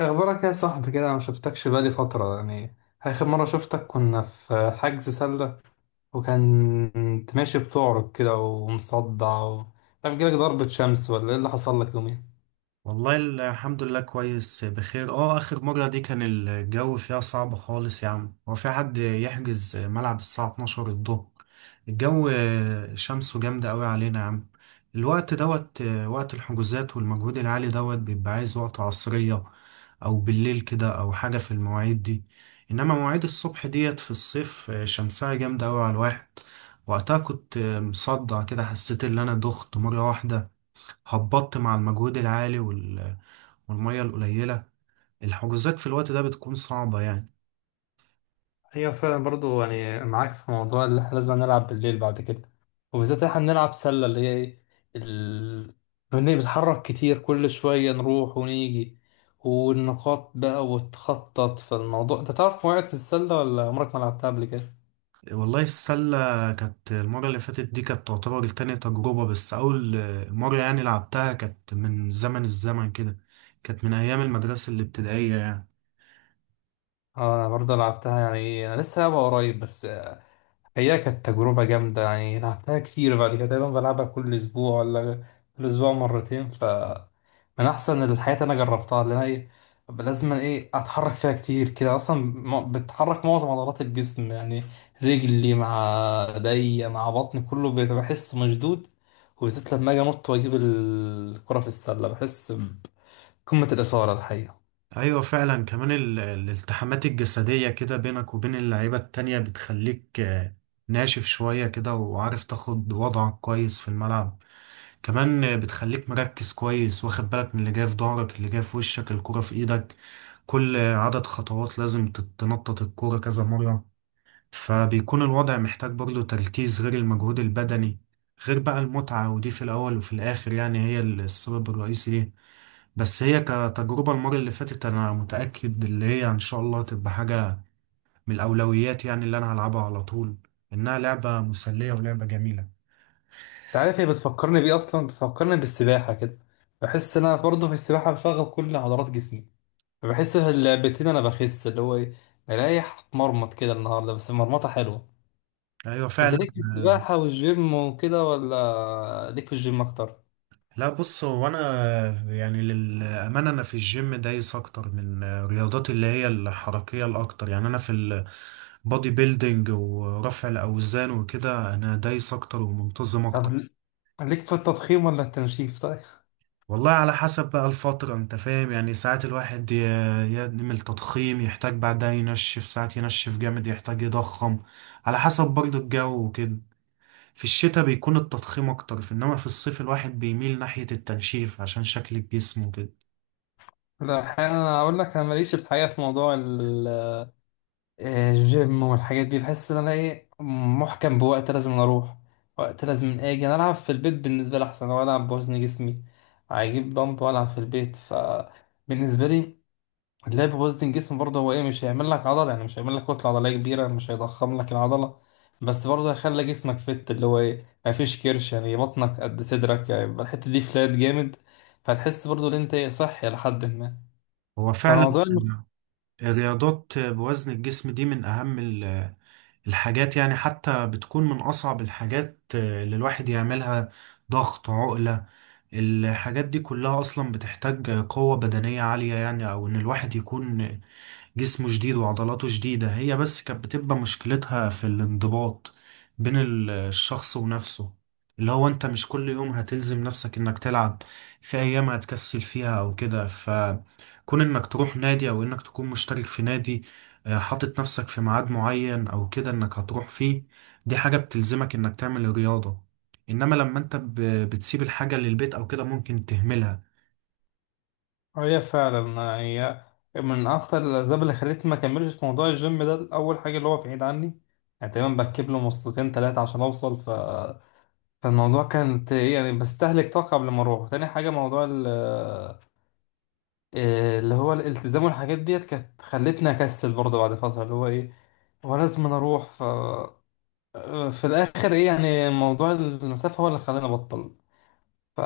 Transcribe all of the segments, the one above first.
اخبارك يا صاحبي كده، انا ما شفتكش بقالي فتره يعني. اخر مره شفتك كنا في حجز سله، وكنت ماشي بتعرج كده ومصدع كان جالك ضربه شمس ولا ايه اللي حصل لك يومين؟ والله الحمد لله كويس بخير. اه اخر مرة دي كان الجو فيها صعب خالص يا عم، هو في حد يحجز ملعب الساعة 12 الظهر؟ الجو شمسه جامدة قوي علينا يا عم. الوقت دوت، وقت الحجوزات والمجهود العالي دوت، بيبقى عايز وقت عصرية او بالليل كده او حاجة في المواعيد دي. انما مواعيد الصبح ديت في الصيف شمسها جامدة قوي على الواحد. وقتها كنت مصدع كده، حسيت ان انا دخت مرة واحدة، هبطت مع المجهود العالي والمية القليلة. الحجوزات في الوقت ده بتكون صعبة يعني. ايوه فعلا، برضو يعني معاك في موضوع اللي احنا لازم نلعب بالليل بعد كده. وبالذات احنا بنلعب سله اللي هي ايه ال... بنتحرك كتير، كل شويه نروح ونيجي والنقاط بقى وتخطط في الموضوع. انت تعرف قواعد السله ولا عمرك ما لعبتها قبل كده؟ والله السلة كانت المرة اللي فاتت دي كانت تعتبر تاني تجربة، بس أول مرة يعني لعبتها كانت من زمن الزمن كده، كانت من أيام المدرسة الابتدائية يعني. اه، انا برضه لعبتها، يعني انا لسه لعبها قريب بس. هي كانت تجربة جامدة، يعني لعبتها كتير بعد كده، دايما بلعبها كل اسبوع ولا كل اسبوع مرتين. ف من احسن الحاجات اللي انا جربتها، لان هي لازم ايه اتحرك فيها كتير كده، اصلا بتحرك معظم عضلات الجسم يعني، رجلي مع ايديا مع بطني كله بيبقى بحس مشدود. وبالذات لما اجي انط واجيب الكرة في السلة، بحس بقمة الإثارة الحقيقة. ايوه فعلا، كمان الالتحامات الجسدية كده بينك وبين اللعيبة التانية بتخليك ناشف شوية كده وعارف تاخد وضعك كويس في الملعب. كمان بتخليك مركز كويس واخد بالك من اللي جاي في ظهرك اللي جاي في وشك الكرة في ايدك. كل عدد خطوات لازم تنطط الكرة كذا مرة، فبيكون الوضع محتاج برضه تركيز غير المجهود البدني، غير بقى المتعة، ودي في الأول وفي الآخر يعني هي السبب الرئيسي ليه. بس هي كتجربة المرة اللي فاتت أنا متأكد اللي هي إن شاء الله هتبقى حاجة من الأولويات يعني، اللي أنا هلعبها على طول، إنها لعبة مسلية ولعبة جميلة. عارف هي بتفكرني بيه، اصلا بتفكرني بالسباحه كده. بحس ان انا برضه في السباحه بشغل كل عضلات جسمي، فبحس في اللعبتين انا بخس اللي هو ايه، مريح. اتمرمط كده النهارده بس مرمطه حلوه. أيوة انت فعلا. ليك في السباحه والجيم وكده ولا ليك في الجيم اكتر؟ لا بص، هو أنا يعني للأمانة أنا في الجيم دايس أكتر من الرياضات اللي هي الحركية الأكتر، يعني أنا في البودي بيلدينج ورفع الأوزان وكده أنا دايس أكتر ومنتظم طب أكتر. ليك في التضخيم ولا التنشيف طيب؟ والله على حسب بقى الفترة انت فاهم، يعني ساعات الواحد يعمل تضخيم يحتاج بعدها ينشف، ساعات ينشف جامد يحتاج يضخم، على حسب برضه الجو وكده. في الشتاء بيكون التضخيم اكتر، في انما في الصيف الواحد بيميل ناحية التنشيف عشان شكل الجسم وكده. لا، الحقيقة انا اقول لك انا ماليش الحقيقه في موضوع جيم والحاجات دي. بحس ان انا ايه محكم بوقت لازم اروح، وقت لازم اجي. انا العب في البيت بالنسبه لي احسن، لو العب بوزن جسمي هجيب دمب والعب في البيت. فبالنسبه لي اللعب بوزن جسم برضه هو ايه، مش هيعمل لك عضله، يعني مش هيعمل لك كتله عضليه كبيره، مش هيضخم لك العضله، بس برضه هيخلي جسمك فت اللي هو ايه، ما فيش كرش يعني، بطنك قد صدرك، يعني يبقى الحته دي فلات جامد. فتحس برضه ان انت ايه صحي لحد ما هو فعلا فموضوع الرياضات بوزن الجسم دي من اهم الحاجات يعني، حتى بتكون من أصعب الحاجات اللي الواحد يعملها. ضغط، عقلة، الحاجات دي كلها أصلا بتحتاج قوة بدنية عالية يعني، أو إن الواحد يكون جسمه جديد وعضلاته جديدة. هي بس كانت بتبقى مشكلتها في الانضباط بين الشخص ونفسه، اللي هو انت مش كل يوم هتلزم نفسك انك تلعب، في ايام هتكسل فيها او كده، فكون انك تروح نادي او انك تكون مشترك في نادي، حاطط نفسك في ميعاد معين او كده انك هتروح فيه، دي حاجة بتلزمك انك تعمل الرياضة. انما لما انت بتسيب الحاجة للبيت او كده ممكن تهملها. اه، هي فعلا هي من اكتر الاسباب اللي خلتني ما اكملش في موضوع الجيم ده. اول حاجه اللي هو بعيد عني، يعني تقريبا بركب له مواصلتين ثلاثه عشان اوصل فالموضوع كانت إيه يعني، بستهلك طاقه قبل ما اروح. تاني حاجه موضوع إيه اللي هو الالتزام والحاجات ديت، كانت خلتني اكسل برضه بعد فتره اللي هو ايه، هو لازم أنا اروح. ف في الاخر ايه يعني، موضوع المسافه هو اللي خلاني ابطل، ف...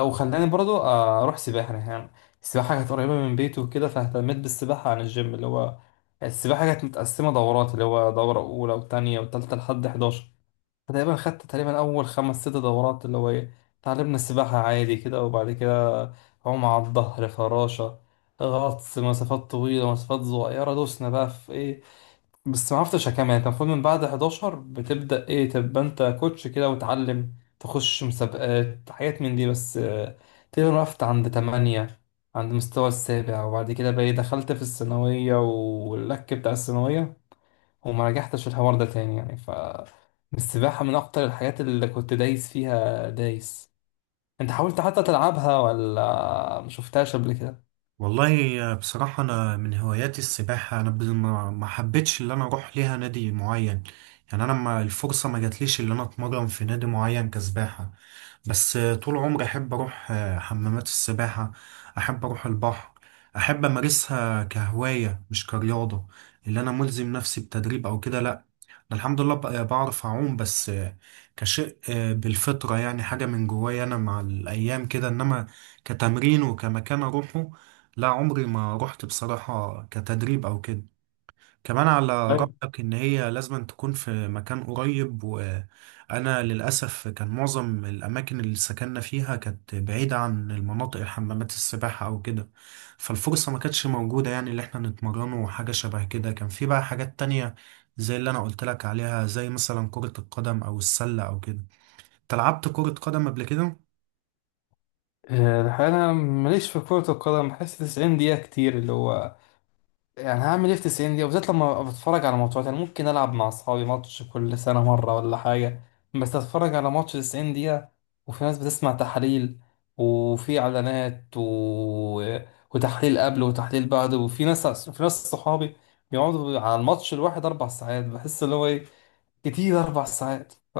وخلاني برضو اروح سباحه يعني. السباحه كانت قريبه من بيته وكده، فاهتميت بالسباحه عن الجيم. اللي هو السباحه كانت متقسمه دورات، اللي هو دوره اولى وتانية وتالتة لحد 11. فتقريبا خدت تقريبا اول خمس ست دورات، اللي هو ايه، اتعلمنا السباحه عادي كده. وبعد كده عوم على الظهر، فراشه، غطس مسافات طويله، مسافات صغيره، دوسنا بقى في ايه. بس ما عرفتش اكمل يعني، انت المفروض من بعد 11 بتبدأ ايه، تبقى انت كوتش كده وتعلم، تخش مسابقات حاجات من دي، بس تقريبا وقفت عند 8، عند مستوى السابع. وبعد كده بقى إيه، دخلت في الثانوية واللك بتاع الثانوية، وما رجعتش الحوار ده تاني يعني. ف السباحة من اكتر الحاجات اللي كنت دايس فيها دايس. انت حاولت حتى تلعبها ولا ما شفتهاش قبل كده؟ والله بصراحة أنا من هواياتي السباحة، أنا ما حبيتش إن أنا أروح ليها نادي معين يعني، أنا ما الفرصة ما جاتليش إن أنا أتمرن في نادي معين كسباحة. بس طول عمري أحب أروح حمامات السباحة، أحب أروح البحر، أحب أمارسها كهواية مش كرياضة، اللي أنا ملزم نفسي بتدريب أو كده لأ. أنا الحمد لله بعرف أعوم، بس كشيء بالفطرة يعني، حاجة من جوايا أنا مع الأيام كده، إنما كتمرين وكمكان أروحه لا، عمري ما رحت بصراحة كتدريب أو كده. كمان على طيب. رأيك إن هي لازم تكون في مكان قريب، وأنا للأسف كان معظم الأماكن اللي سكننا فيها كانت بعيدة عن المناطق الحمامات السباحة أو كده، فالفرصة ما كانتش موجودة يعني اللي إحنا نتمرن وحاجة شبه كده. كان في بقى حاجات تانية زي اللي أنا قلت لك عليها، زي مثلا كرة القدم أو السلة أو كده. أنت لعبت كرة قدم قبل كده؟ الحقيقة أنا ماليش في كرة القدم. بحس 90 دقيقة كتير، اللي هو يعني هعمل ايه في 90 دقيقة، بالذات لما بتفرج على ماتشات. يعني ممكن ألعب مع أصحابي ماتش كل سنة مرة ولا حاجة، بس أتفرج على ماتش 90 دقيقة وفي ناس بتسمع تحاليل وفي إعلانات، وتحليل قبل وتحليل بعد، وفي ناس، في ناس صحابي بيقعدوا على الماتش الواحد أربع ساعات. بحس اللي هو إيه كتير أربع ساعات. ف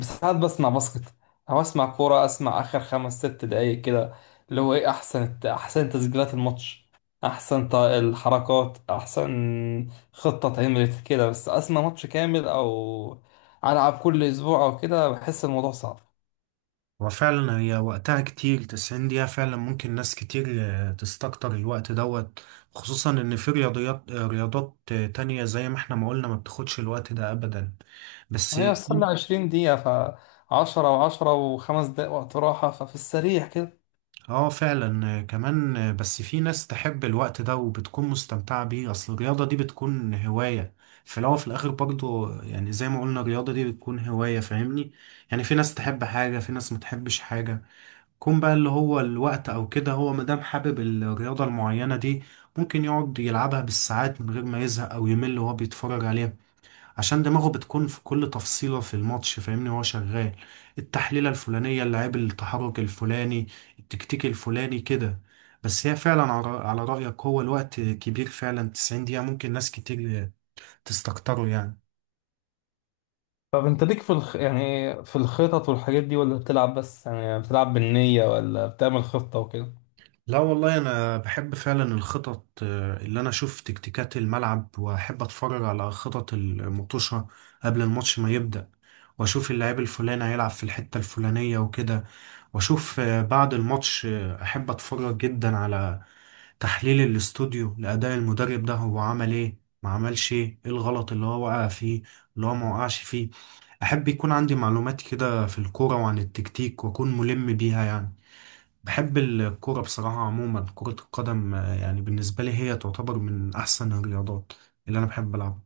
ساعات بسمع باسكت أو أسمع كورة، أسمع آخر خمس ست دقايق كده، اللي هو إيه، أحسن تسجيلات الماتش، أحسن الحركات، أحسن خطة اتعملت كده. بس أسمع ماتش كامل أو ألعب كل أسبوع أو كده بحس الموضوع صعب. وفعلا هي وقتها كتير، 90 دقيقة فعلا ممكن ناس كتير تستكتر الوقت دوت، خصوصا ان في رياضيات رياضات تانية زي ما احنا ما قلنا ما بتاخدش الوقت ده ابدا. بس هي السلة عشرين دقيقة، فعشرة وعشرة وخمس دقايق وقت راحة، ففي السريع كده. اه فعلا كمان بس في ناس تحب الوقت ده وبتكون مستمتعة بيه، اصل الرياضة دي بتكون هواية في الاول وفي الاخر برضو يعني، زي ما قلنا الرياضة دي بتكون هواية فاهمني، يعني في ناس تحب حاجة في ناس ما تحبش حاجة. كون بقى اللي هو الوقت او كده، هو مادام حابب الرياضة المعينة دي ممكن يقعد يلعبها بالساعات من غير ما يزهق او يمل وهو بيتفرج عليها، عشان دماغه بتكون في كل تفصيلة في الماتش فاهمني، وهو شغال التحليلة الفلانية، اللاعب التحرك الفلاني، التكتيك الفلاني كده. بس هي فعلا على على رأيك هو الوقت كبير فعلا، 90 دقيقة ممكن ناس كتير تستكتره يعني. طب انت ليك في يعني في الخطط والحاجات دي، ولا بتلعب بس يعني، بتلعب بالنية، ولا بتعمل خطة وكده؟ لا والله انا بحب فعلا الخطط، اللي انا اشوف تكتيكات الملعب، واحب اتفرج على خطط المطوشة قبل الماتش ما يبدأ، واشوف اللاعب الفلاني هيلعب في الحتة الفلانية وكده، واشوف بعد الماتش احب اتفرج جدا على تحليل الاستوديو لأداء المدرب، ده هو عمل ايه ما عملش ايه، ايه الغلط اللي هو وقع فيه اللي هو ما وقعش فيه. احب يكون عندي معلومات كده في الكورة وعن التكتيك واكون ملم بيها يعني. بحب الكورة بصراحة عموما، كرة القدم يعني بالنسبة لي هي تعتبر من أحسن الرياضات اللي أنا بحب ألعبها.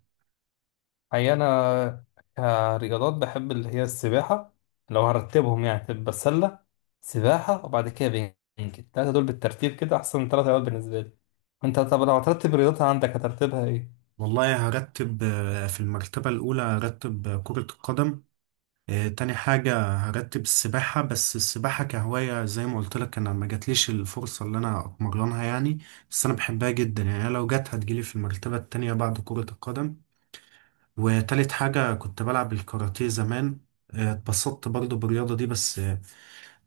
هي انا كرياضات بحب اللي هي السباحة. لو هرتبهم يعني تبقى سلة، سباحة، وبعد كده بينج. التلاتة دول بالترتيب كده احسن تلات رياضات بالنسبة لي. انت طب لو هترتب رياضتها عندك هترتبها ايه؟ والله هرتب في المرتبة الأولى هرتب كرة القدم، تاني حاجة هرتب السباحة، بس السباحة كهواية زي ما قلت لك أنا ما جاتليش الفرصة اللي أنا أتمرنها يعني، بس أنا بحبها جدا يعني، لو جت هتجيلي في المرتبة التانية بعد كرة القدم. وتالت حاجة كنت بلعب الكاراتيه زمان، اتبسطت برضه بالرياضة دي، بس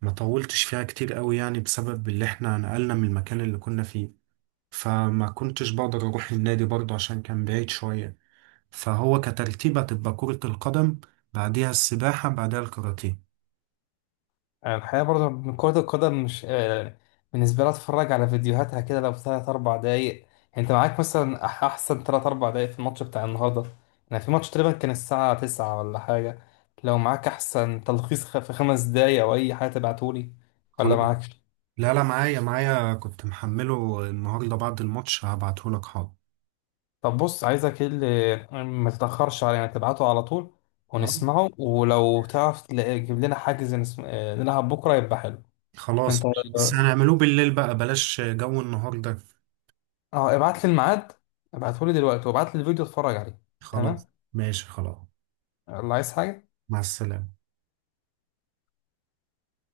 ما طولتش فيها كتير قوي يعني بسبب اللي احنا نقلنا من المكان اللي كنا فيه، فما كنتش بقدر اروح النادي برضه عشان كان بعيد شوية. فهو كترتيب هتبقى كرة القدم، بعديها السباحة، بعدها الكاراتيه. يعني الحقيقة برضه من كرة القدم مش بالنسبة لي أتفرج على فيديوهاتها كده لو تلات أربع دقايق. يعني أنت معاك مثلا أحسن تلات أربع دقايق في الماتش بتاع النهاردة. يعني في ماتش تقريبا كان الساعة تسعة ولا حاجة، لو معاك أحسن تلخيص في خمس دقايق أو أي حاجة تبعتولي، ولا خلاص. معاكش؟ لا لا، معايا معايا، كنت محمله النهاردة بعد الماتش، هبعتهولك حاضر. طب بص عايزك إيه اللي، ما تتأخرش علينا، تبعته على طول اه ونسمعه، ولو تعرف تجيب لنا حاجز نلعب بكرة يبقى حلو. أنت خلاص ماشي، بس هنعملوه بالليل بقى بلاش جو النهاردة. اه، ابعت لي الميعاد، ابعته لي دلوقتي، وابعت لي الفيديو اتفرج عليه. خلاص تمام. ماشي خلاص. الله، عايز حاجة؟ مع السلامة.